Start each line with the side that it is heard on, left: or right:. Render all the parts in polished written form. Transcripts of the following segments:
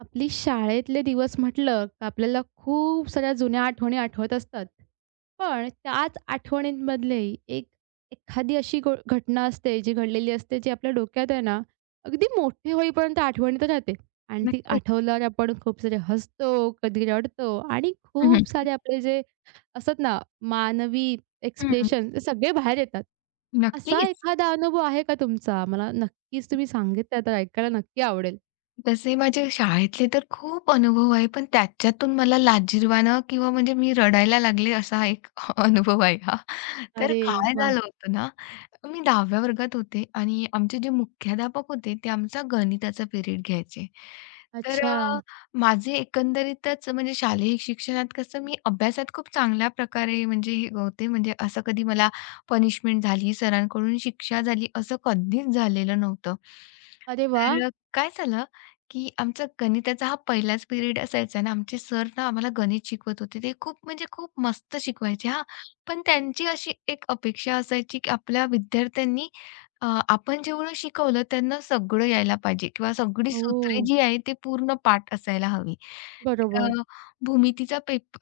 right: आपली शाळेतले दिवस म्हटलं का आपल्याला खूप साऱ्या जुन्या आठवणी आठवत असतात. पण त्याच आठवणींमधले एक एखादी अशी घटना असते, जी घडलेली असते, जी आपल्या डोक्यात आहे ना, अगदी मोठे होईपर्यंत आठवणीतच राहते आणि ती
left: नक्कीच.
right: आठवल्यावर आपण खूप सारे हसतो, कधी रडतो आणि
left: हं, हं.
right: खूप सारे आपले जे असतात ना, मानवी
left: हं.
right: एक्सप्रेशन ते सगळे बाहेर येतात. असा
left: नक्कीच.
right: एखादा अनुभव आहे का तुमचा? मला नक्कीच तुम्ही सांगितला तर ऐकायला नक्की आवडेल.
left: तसे माझे शाळेतले तर खूप अनुभव आहे, पण त्याच्यातून मला लाजिरवाणं किंवा म्हणजे मी रडायला लागले असा एक अनुभव आहे हा. तर
right: अरे
left: काय
right: वाह!
left: झालं होतं ना, मी 10व्या वर्गात होते आणि आमचे जे मुख्याध्यापक होते ते आमचा गणिताचा पिरियड घ्यायचे. तर
right: अच्छा.
left: माझे एकंदरीतच म्हणजे शालेय शिक्षणात कसं मी अभ्यासात खूप चांगल्या प्रकारे म्हणजे हे होते. म्हणजे असं कधी मला पनिशमेंट झाली, सरांकडून शिक्षा झाली असं कधीच झालेलं नव्हतं.
right: अरे वाह!
left: तर काय झालं की आमचा गणिताचा हा पहिलाच पिरियड असायचा ना, आमचे सर ना आम्हाला गणित शिकवत होते. ते खूप म्हणजे खूप मस्त शिकवायचे हां. पण त्यांची अशी एक अपेक्षा असायची, की आपल्या विद्यार्थ्यांनी आपण जेवढं शिकवलं त्यांना सगळं यायला पाहिजे किंवा सगळी
right: ओह!
left: सूत्रे जी आहे ते पूर्ण पाठ असायला हवी.
right: बरोबर.
left: तर भूमितीचा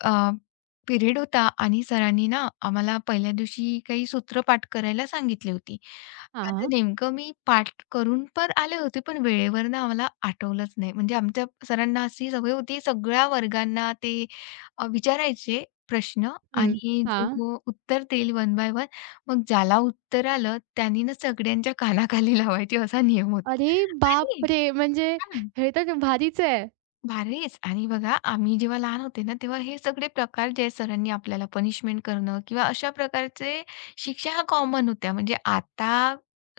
left: पिरियड होता आणि सरांनी ना आम्हाला पहिल्या दिवशी काही सूत्रपाठ करायला सांगितली होती. आता
right: हां.
left: नेमकं मी पाठ करून पण आले होते, पण वेळेवर ना आम्हाला आठवलंच नाही. म्हणजे आमच्या सरांना अशी सवय होती, सगळ्या वर्गांना ते विचारायचे प्रश्न
right: हं.
left: आणि
right: हां.
left: जो उत्तर देईल वन बाय वन, मग ज्याला उत्तर आलं त्यानी ना सगळ्यांच्या कानाखाली लावायची असा नियम होता
right: अरे
left: आणि
right: बापरे! म्हणजे हे तर भारीच आहे.
left: भारीच आणि बघा आम्ही जेव्हा लहान होते ना, तेव्हा हे सगळे प्रकार जे सरांनी आपल्याला पनिशमेंट करणं किंवा अशा प्रकारचे शिक्षा ह्या कॉमन होत्या. म्हणजे आता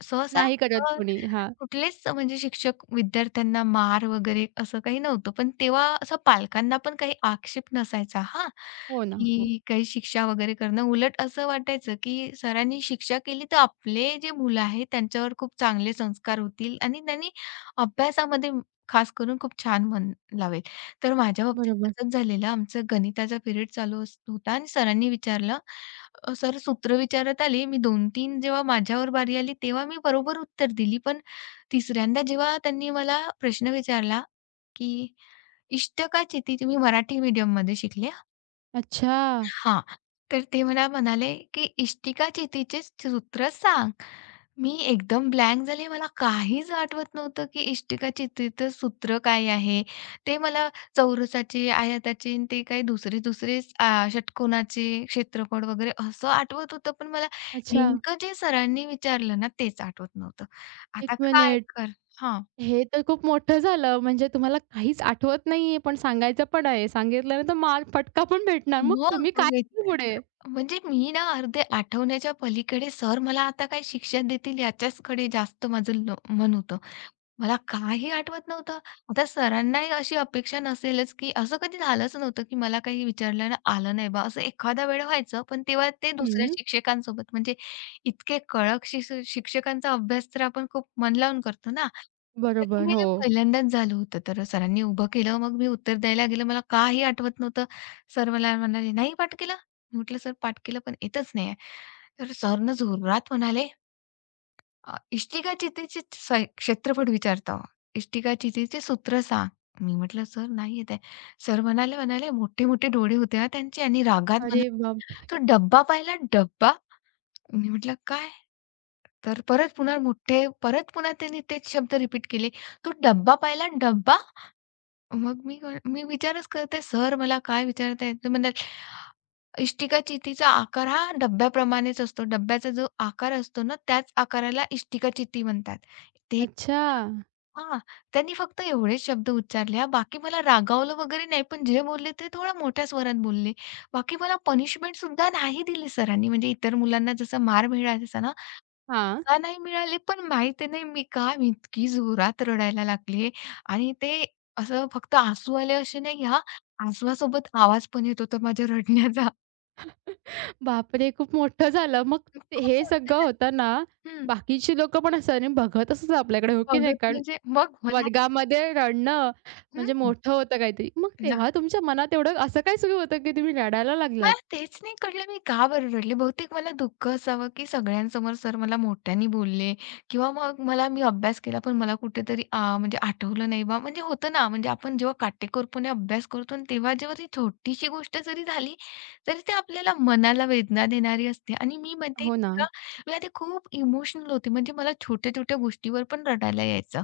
left: सहसा
right: नाही करत
left: अ,
right: कोणी. हां.
left: कुठलेच म्हणजे शिक्षक विद्यार्थ्यांना मार वगैरे असं काही नव्हतं. पण तेव्हा असं पालकांना पण काही आक्षेप नसायचा हां,
right: हो ना. हो.
left: की काही शिक्षा वगैरे करणं. उलट असं वाटायचं की सरांनी शिक्षा केली तर आपले जे मुलं आहेत त्यांच्यावर खूप चांगले संस्कार होतील आणि त्यांनी अभ्यासामध्ये खास करून खूप छान मन लावेल. तर माझ्या बाबतीत
right: बरोबर.
left: असंच झालेलं. आमचं गणिताचा पिरियड चालू अस होता आणि सरांनी विचारलं, सर सूत्र विचारत आले. मी 2-3 जेव्हा माझ्यावर बारी आली, तेव्हा मी बरोबर उत्तर दिली. पण तिसऱ्यांदा जेव्हा त्यांनी मला प्रश्न विचारला, की इष्टिका चेती तुम्ही मराठी मीडियममध्ये शिकले?
right: अच्छा,
left: हां. तर ते मला म्हणाले, की "इष्टिका चेतीचे सूत्र सांग." मी एकदम ब्लँक झाले. मला काहीच आठवत नव्हतं, की इष्टिकाचित्रीचं सूत्र काय आहे? ते मला चौरसाचे, आयताचे आणि ते काही दुसरे-दुसरेच षटकोनाचे क्षेत्रफळ वगैरे असं आठवत होतं. पण मला
right: अच्छा.
left: नेमकं जे सरांनी विचारलं ना, तेच आठवत नव्हतं.
right: 1
left: आता काय
right: मिनिट.
left: कर हां.
right: हे तर खूप मोठं झालं. म्हणजे तुम्हाला काहीच आठवत नाहीये, पण सांगायचं पण आहे. सांगितल्यानंतर मार फटका पण भेटणार. मग
left: मग
right: तुम्ही काय
left: बघायचं
right: केलं पुढे?
left: म्हणजे मी ना अर्धे आठवण्याच्या पलीकडे सर मला आता काय शिक्षा देतील याच्याचकडे जास्त माझं मन होतं. मला काही आठवत नव्हतं. आता सरांनाही अशी अपेक्षा नसेलच, की असं कधी झालंच नव्हतं, की मला काही विचारलं ना आलं नाही बा, असं एखादा वेळ व्हायचं. पण तेव्हा ते दुसऱ्या
right: हं.
left: शिक्षकांसोबत म्हणजे इतके कडक शिक्षकांचा अभ्यास तर आपण खूप मन लावून करतो ना. तर
right: बरोबर.
left: हे
right: हो.
left: पहिल्यांदाच झालं होतं. तर सरांनी उभं केलं. मग मी उत्तर द्यायला गेलं. मला काही आठवत नव्हतं. सर मला म्हणाले, "नाही पाठ केलं?" म्हटलं, "सर पाठ केलं पण येतच नाहीये." तर सरनं जोरात म्हणाले, इष्टिका चितीचे क्षेत्रफळ विचारतो. इष्टिका चितीचे सूत्र सांग." मी म्हटलं, "सर नाही येत आहे." सर म्हणाले म्हणाले, मोठे-मोठे डोळे होते हां त्यांचे आणि रागात
right: अरे
left: म्हणाले,
right: बाप
left: "तो डब्बा पाहिला डब्बा?" मी म्हटलं, "काय?" तर परत पुन्हा त्यांनी तेच शब्द रिपीट केले. "तू डब्बा पाहिला डब्बा?" मग मी विचारच करते, "सर मला काय विचारताय?" ते म्हणतात, "इष्टिका चितीचा आकार हा डब्याप्रमाणेच असतो. डब्याचा जो आकार असतो ना, त्याच आकाराला इष्टिका चिती म्हणतात." ते
right: अच्छा.
left: हां, त्यांनी फक्त एवढेच शब्द उच्चारले हां. बाकी मला रागावलं वगैरे नाही, पण जे बोलले ते थोड्या मोठ्या स्वरात बोलले. बाकी मला पनिशमेंट सुद्धा नाही दिली सरांनी. म्हणजे इतर मुलांना जसा मार मिळायचा ना
right: हां.
left: का नाही मिळाले, पण माहिती नाही मी का इतकी जोरात रडायला लागले आणि ते असं फक्त हसू आले असे नाही हां, हसवासोबत आवाज पण येत होता माझ्या रडण्याचा.
right: बापरे! खूप मोठं झालं. मग ते
left: खूप
right: हे
left: मोठे
right: सगळं होताना
left: हं.
right: बाकीची लोकं पण असं आणि बघतच होते आपल्याकडे, हो की नाही?
left: बघत
right: कारण
left: म्हणजे मग मला
right: वर्गामध्ये रडणं म्हणजे
left: हं.
right: मोठं होतं काहीतरी. मग तेव्हा तुमच्या मनात एवढं असं काय सुरू होतं, की तुम्ही रडायला लागलात?
left: मला तेच नाही कळलं मी का बरं रडले. बहुतेक मला दुःख असावं, की सगळ्यांसमोर सर मला मोठ्याने बोलले किंवा मग मला मी अभ्यास केला पण मला कुठेतरी म्हणजे आठवलं नाही बा म्हणजे होतं ना, म्हणजे आपण जेव्हा काटेकोरपणे अभ्यास करतो आणि तेव्हा जेव्हा ती छोटीशी गोष्ट जरी झाली, तरी ते आपल्याला मनाला वेदना देणारी असते आणि मी म्हणते
right: हो ना.
left: का मी आधी खूप इमोशनल होते. म्हणजे मला छोट्या-छोट्या गोष्टीवर पण रडायला यायचं.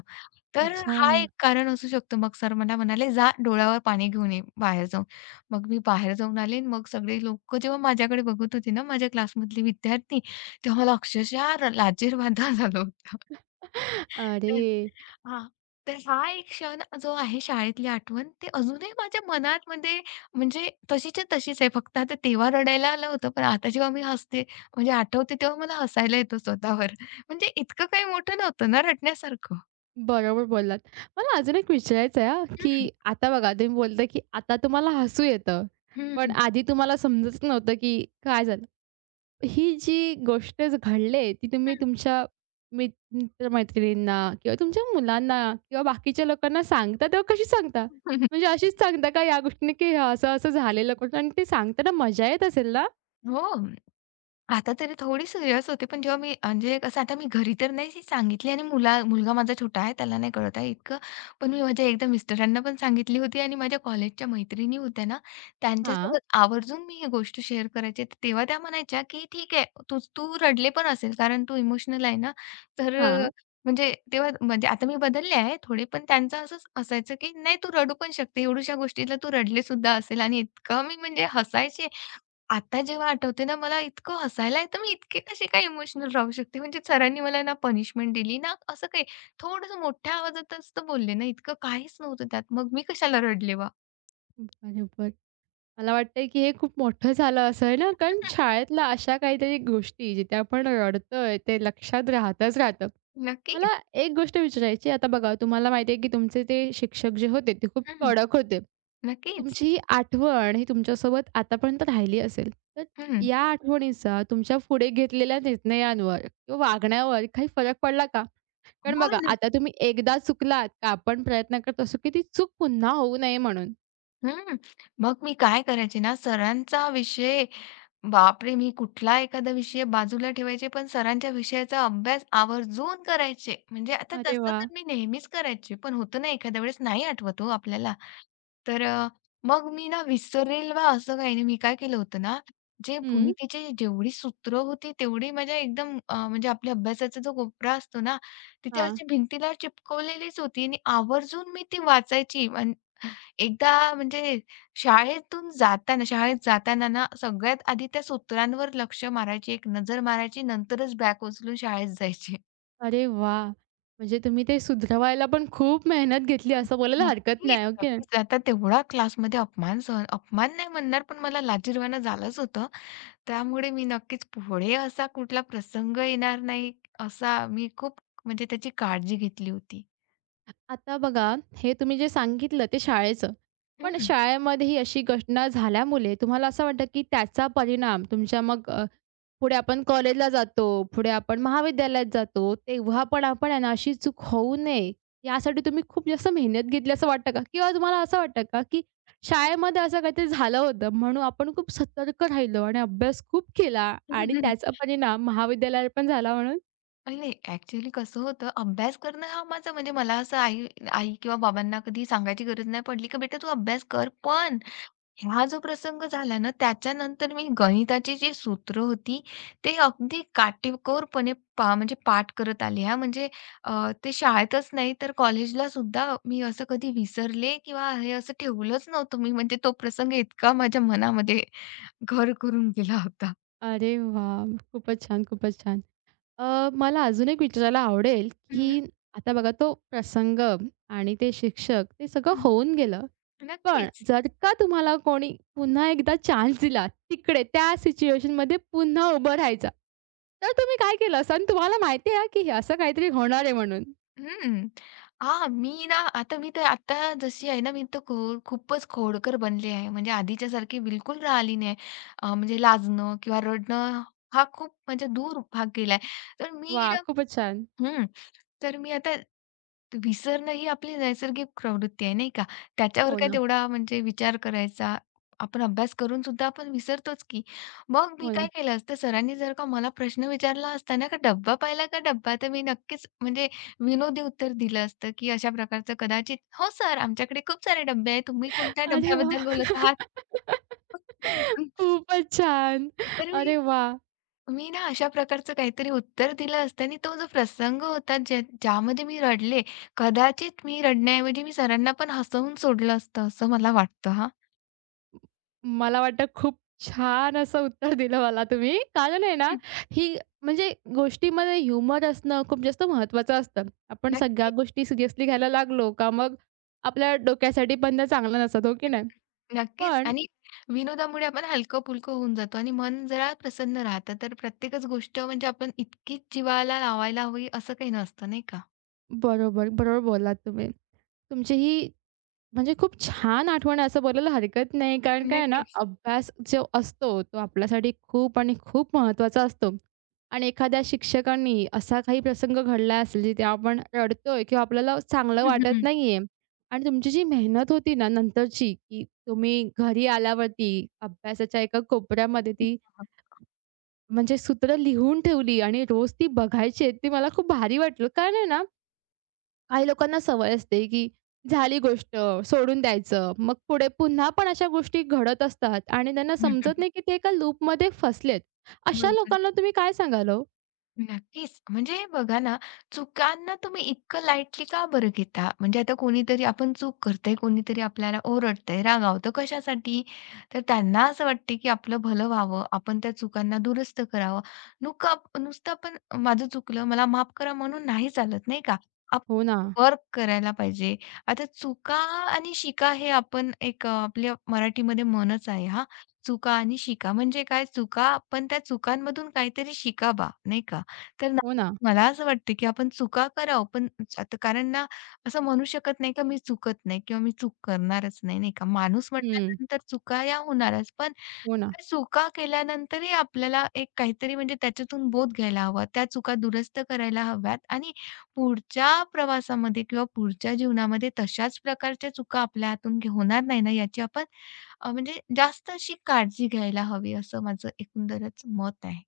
left: तर
right: अच्छा.
left: हा एक कारण असू शकतो. मग सर मला म्हणाले, "जा डोळ्यावर पाणी घेऊन ये बाहेर जाऊन." मग मी बाहेर जाऊन आले आणि मग सगळे लोकं जेव्हा माझ्याकडे बघत होते ना, माझ्या क्लासमधली विद्यार्थी, तेव्हा मला अक्षरशः लाजिरवाणा झाला होता. तर
right: अरे!
left: हां, तर हा एक क्षण जो आहे शाळेतली आठवण, ते अजूनही माझ्या मनामध्ये म्हणजे तशीच्या तशीच आहे. फक्त आता तेव्हा रडायला आलं होतं, पण आता जेव्हा मी हसते म्हणजे आठवते, तेव्हा मला हसायला येतं स्वतःवर. म्हणजे इतकं काही मोठं नव्हतं ना रडण्यासारखं.
right: बरोबर बोललात. मला अजून एक विचारायचं आहे की
left: हं,
right: आता बघा तुम्ही बोलता, की आता तुम्हाला हसू येतं.
left: हं,
right: पण
left: हं.
right: आधी तुम्हाला समजत नव्हतं, की काय झालं? ही जी गोष्ट घडली, ती तुम्ही तुमच्या मित्र-मैत्रिणींना किंवा तुमच्या मुलांना किंवा बाकीच्या लोकांना सांगता तेव्हा कशी सांगता? म्हणजे अशीच सांगता का या गोष्टीने, की असं-असं झालेलं कुठं आणि ते सांगताना मजा येत असेल ना?
left: हो. आता तरी थोडी सिरियस होते, पण जेव्हा मी म्हणजे कसं आता मी घरी तर नाही सांगितली आणि मुलगा माझा छोटा आहे, त्याला नाही कळत आहे इतकं. पण मी माझ्या एकदा मिस्टरांना पण सांगितली होती आणि माझ्या कॉलेजच्या मैत्रिणी होत्या ना,
right: हां,
left: त्यांच्यासोबत आवर्जून मी ही गोष्ट शेअर करायची. तर तेव्हा त्या म्हणायच्या, की "ठीक आहे, तू तू रडले पण असेल कारण तू इमोशनल आहे ना." तर अ,
right: हां.
left: म्हणजे तेव्हा म्हणजे आता मी बदलले आहे थोडे, पण त्यांचं असंच असायचं, की "नाही, तू रडू पण शकते. एवढ्याशा गोष्टीला तू रडले सुद्धा असेल." आणि इतकं मी म्हणजे हसायचे आता जेव्हा आठवते ना, मला इतकं हसायला येतं. मी इतके कशी काय इमोशनल राहू शकते? म्हणजे सरांनी मला ना पनिशमेंट दिली ना असं काही. थोडंसं मोठ्या आवाजातच तर बोलले ना, इतकं काहीच नव्हतं त्यात. मग मी कशाला रडले बा?
right: बरोबर. मला वाटतंय, की हे खूप मोठं झालं असं आहे ना, कारण शाळेतल्या अशा काहीतरी गोष्टी जिथे आपण रडतोय ते लक्षात राहतच राहतं.
left: हम्म,
right: मला
left: नक्कीच.
right: एक गोष्ट विचारायची आहे. आता बघा तुम्हाला माहिती आहे, की तुमचे ते शिक्षक जे होते ते खूप
left: हं,
right: कडक होते.
left: नक्कीच.
right: तुमची ही आठवण ही तुमच्यासोबत आतापर्यंत राहिली असेल. तर
left: हं.
right: या आठवणीचा तुमच्या पुढे घेतलेल्या निर्णयांवर किंवा वागण्यावर काही फरक पडला का? कारण
left: हो
right: बघा
left: ना.
right: आता तुम्ही एकदा चुकलात का आपण प्रयत्न करत असू, की ती चूक पुन्हा होऊ नये म्हणून.
left: हं. मग मी काय करायचे ना, सरांचा विषय बापरे! मी कुठला एखादा विषय बाजूला ठेवायचे, पण सरांच्या विषयाचा अभ्यास आवर्जून करायचे. म्हणजे आता
right: अरे
left: तसं
right: वाह!
left: तर मी नेहमीच करायचे, पण होतं ना एखाद्या वेळेस नाही आठवत हो आपल्याला. तर मग मी ना विसरेल वा असं काही नाही. मी काय केलं होतं ना, जे
right: हं.
left: भूमितीची जेवढी सूत्र होती तेवढी माझ्या एकदम म्हणजे आपल्या अभ्यासाचा जो कोपरा असतो ना, तिथे
right: हां.
left: अशी भिंतीला चिपकवलेलीच होती आणि आवर्जून मी ती वाचायची. एकदा म्हणजे शाळेत जाताना ना, सगळ्यात आधी त्या सूत्रांवर लक्ष मारायची, एक नजर मारायची, नंतरच बॅग उचलून शाळेत जायची.
right: अरे वाह! म्हणजे तुम्ही ते सुधरवायला पण खूप मेहनत घेतली असं बोलायला हरकत
left: नक्कीच,
right: नाही. हो की नाही?
left: नक्कीच. आता तेवढा क्लासमध्ये अपमान सहन अपमान नाही म्हणणार, पण मला लाजिरवाणं झालंच होतं. त्यामुळे मी नक्कीच पुढे असा कुठला प्रसंग येणार नाही, असा मी खूप म्हणजे त्याची काळजी घेतली होती.
right: आता बघा हे तुम्ही जे सांगितलं ते शाळेचं. पण
left: हं.
right: शाळेमध्ये ही अशी घटना झाल्यामुळे तुम्हाला असं वाटतं की त्याचा परिणाम तुमच्या मग पुढे आपण कॉलेजला जातो, पुढे आपण महाविद्यालयात जातो, तेव्हा पण आपण आहे ना अशी चूक होऊ नये, यासाठी तुम्ही खूप जास्त मेहनत घेतली असं वाटतं का? किंवा तुम्हाला असं वाटतं का, की शाळेमध्ये असं काहीतरी झालं होतं म्हणून आपण खूप सतर्क राहिलो आणि अभ्यास खूप केला आणि त्याचा परिणाम महाविद्यालयात पण झाला म्हणून?
left: अरे नाही, ॲक्चुअली कसं होतं, अभ्यास करणं हा माझा म्हणजे मला असं आई आई किंवा बाबांना कधी सांगायची गरज नाही पडली, की "बेटा तू अभ्यास कर." पण हा जो प्रसंग झाला ना, त्याच्यानंतर मी गणिताची जी सूत्र होती, ते अगदी काटेकोरपणे पा म्हणजे पाठ करत आले हां. म्हणजे ते शाळेतच नाही तर कॉलेजलासुद्धा मी असं कधी विसरले किंवा हे असं ठेवलंच नव्हतं मी. म्हणजे तो प्रसंग इतका माझ्या मनामध्ये घर करून गेला होता.
right: अरे वाह! खूपच छान, खूपच छान. मला अजून एक विचारायला आवडेल, की
left: हं,
right: आता बघा तो प्रसंग आणि ते शिक्षक ते सगळं
left: हं.
right: होऊन गेलं. पण
left: नक्कीच.
right: जर का तुम्हाला कोणी पुन्हा एकदा चान्स दिला तिकडे त्या सिच्युएशनमध्ये पुन्हा उभं राहायचा, तर तुम्ही काय केलं असतं? आणि तुम्हाला माहिती आहे की हे असं काहीतरी होणार आहे म्हणून.
left: हं. हां, मी ना आता मी तर आता जशी आहे ना, मी तर खूपच खोडकर बनली आहे. म्हणजे आधीच्या सारखी बिलकुल राहिली नाही. म्हणजे लाजणं किंवा रडणं हा खूप म्हणजे दूर भाग गेलाय. तर मी
right: वाह!
left: ना
right: खूपच छान.
left: हं. तर मी आता विसरणं ही आपली नैसर्गिक प्रवृत्ती आहे, नाही का? त्याच्यावर
right: हो
left: काय
right: ना,
left: तेवढा म्हणजे विचार करायचा. आपण अभ्यास करून सुद्धा आपण विसरतोच की. मग मी
right: हो ना.
left: काय केलं असतं, सरांनी जर का मला प्रश्न विचारला असता ना, का "डब्बा पाहिला का डब्बा?" तर मी नक्कीच म्हणजे विनोदी उत्तर दिलं असतं, की अशा प्रकारचं कदाचित, "हो सर, आमच्याकडे खूप सारे डब्बे आहेत. तुम्ही कोणत्या
right: अरे वाह!
left: डब्याबद्दल बोलत आहात?"
right: खूपच छान.
left: तर मी
right: अरे वाह!
left: मी ना अशा प्रकारचं काहीतरी उत्तर दिलं असतं आणि तो जो प्रसंग होता ज्या ज्यामध्ये मी रडले, कदाचित मी रडण्याऐवजी मी सरांना पण हसवून सोडलं असतं, असं मला वाटतं हां.
right: मला वाटतं खूप छान असं उत्तर दिलं मला तुम्ही. कारण आहे ना,
left: हं.
right: ही म्हणजे गोष्टीमध्ये ह्युमर असणं खूप जास्त महत्त्वाचं असतं. आपण सगळ्या
left: नक्कीच,
right: गोष्टी सिरियसली घ्यायला लागलो का मग आपल्या डोक्यासाठी पण ते चांगलं नसतं, हो की नाही?
left: नक्कीच
right: पण
left: आणि विनोदामुळे आपण हलकं-फुलकं होऊन जातो आणि मन जरा प्रसन्न राहतं. तर प्रत्येकच गोष्ट म्हणजे आपण इतकीच जीवाला लावायला हवी असं काही नसतं, नाही का?
right: बरोबर, बरोबर बोललात तुम्ही. तुमची ही म्हणजे खूप छान आठवण आहे असं बोलायला हरकत नाही. कारण काय आहे ना,
left: नक्कीच.
right: अभ्यास जो असतो तो आपल्यासाठी खूप आणि खूप महत्त्वाचा असतो. आणि एखाद्या शिक्षकांनी असा काही प्रसंग घडला असेल जिथे आपण रडतोय किंवा आपल्याला चांगलं
left: हं, हं,
right: वाटत
left: हं.
right: नाहीये आणि तुमची जी मेहनत होती ना नंतरची, की तुम्ही घरी आल्यावरती अभ्यासाच्या एका कोपऱ्यामध्ये ती म्हणजे सूत्र लिहून ठेवली आणि रोज ती बघायची, ते मला खूप भारी वाटलं. कारण आहे ना, काही लोकांना सवय असते, की झाली गोष्ट सोडून द्यायचं. मग पुढे पुन्हा पण अशा गोष्टी घडत असतात आणि त्यांना
left: हं, हं,
right: समजत
left: हं.
right: नाही, की ते एका लूपमध्ये फसलेत. अशा
left: बरोबर.
right: लोकांना तुम्ही काय सांगाल हो?
left: नक्कीच. म्हणजे बघा ना, चुकांना तुम्ही इतकं लाईटली का बरं घेता? म्हणजे आता कोणीतरी आपण चूक करतंय, कोणीतरी आपल्याला ओरडतंय, रागावतं कशासाठी? तर त्यांना असं वाटते, की आपलं भलं व्हावं, आपण त्या चुकांना दुरुस्त करावं. नुका नुसतं आपण माझं चुकलं, मला माफ करा म्हणून नाही चालत, नाही का?
right: हो ना,
left: आपण वर्क करायला पाहिजे. आता चुका आणि शिका हे आपण एक आपल्या मराठीमध्ये म्हणच आहे हां. चुका आणि शिका म्हणजे काय? चुका आपण त्या चुकांमधून काहीतरी शिकावा, नाही का? तर ना
right: हो ना.
left: मला असं वाटतं, की आपण चुका करावं, पण आता कारण ना असं म्हणू शकत नाही, की मी चुकत नाही किंवा मी चूक करणारच नाही, नाही का. माणूस
right: हं.
left: म्हटल्यानंतर चुका या होणारच, पण
right: हो ना.
left: त्या चुका केल्यानंतरही आपल्याला एक काहीतरी म्हणजे त्याच्यातून बोध घ्यायला हवा. त्या चुका दुरुस्त करायला हव्यात आणि पुढच्या प्रवासामध्ये किंवा पुढच्या जीवनामध्ये तशाच प्रकारच्या चुका आपल्या हातून घे- होणार नाही ना, याची आपण म्हणजे जास्त अशी काळजी घ्यायला हवी, असं माझं एकंदरच मत आहे.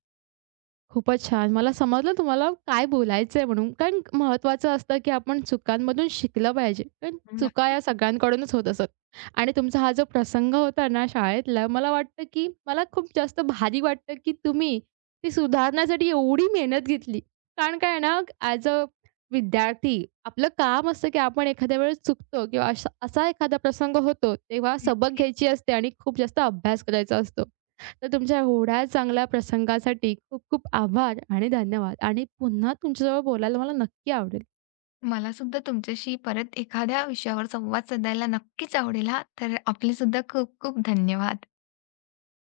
right: खूपच छान. मला समजलं तुम्हाला काय बोलायचंय म्हणून. कारण महत्त्वाचं असतं, की आपण चुकांमधून शिकलं पाहिजे. कारण चुका
left: नक्कीच,
right: या सगळ्यांकडूनच होत असतात. आणि तुमचा हा जो प्रसंग होता ना शाळेतला, मला वाटतं, की मला खूप जास्त भारी वाटतं, की तुम्ही ती सुधारण्यासाठी एवढी मेहनत घेतली. कारण काय आहे ना, ॲज अ विद्यार्थी आपलं काम असतं, की आपण एखाद्या वेळेस चुकतो किंवा असा एखादा प्रसंग होतो, तेव्हा सबक घ्यायची
left: नक्कीच.
right: असते आणि खूप जास्त अभ्यास करायचा असतो. तर तुमच्या एवढ्या चांगल्या प्रसंगासाठी खूप खूप आभार आणि धन्यवाद आणि पुन्हा तुमच्याजवळ बोलायला मला नक्की आवडेल.
left: मला सुद्धा तुमच्याशी परत एखाद्या विषयावर संवाद साधायला नक्कीच आवडेल हां. तर आपले सुद्धा खूप खूप धन्यवाद.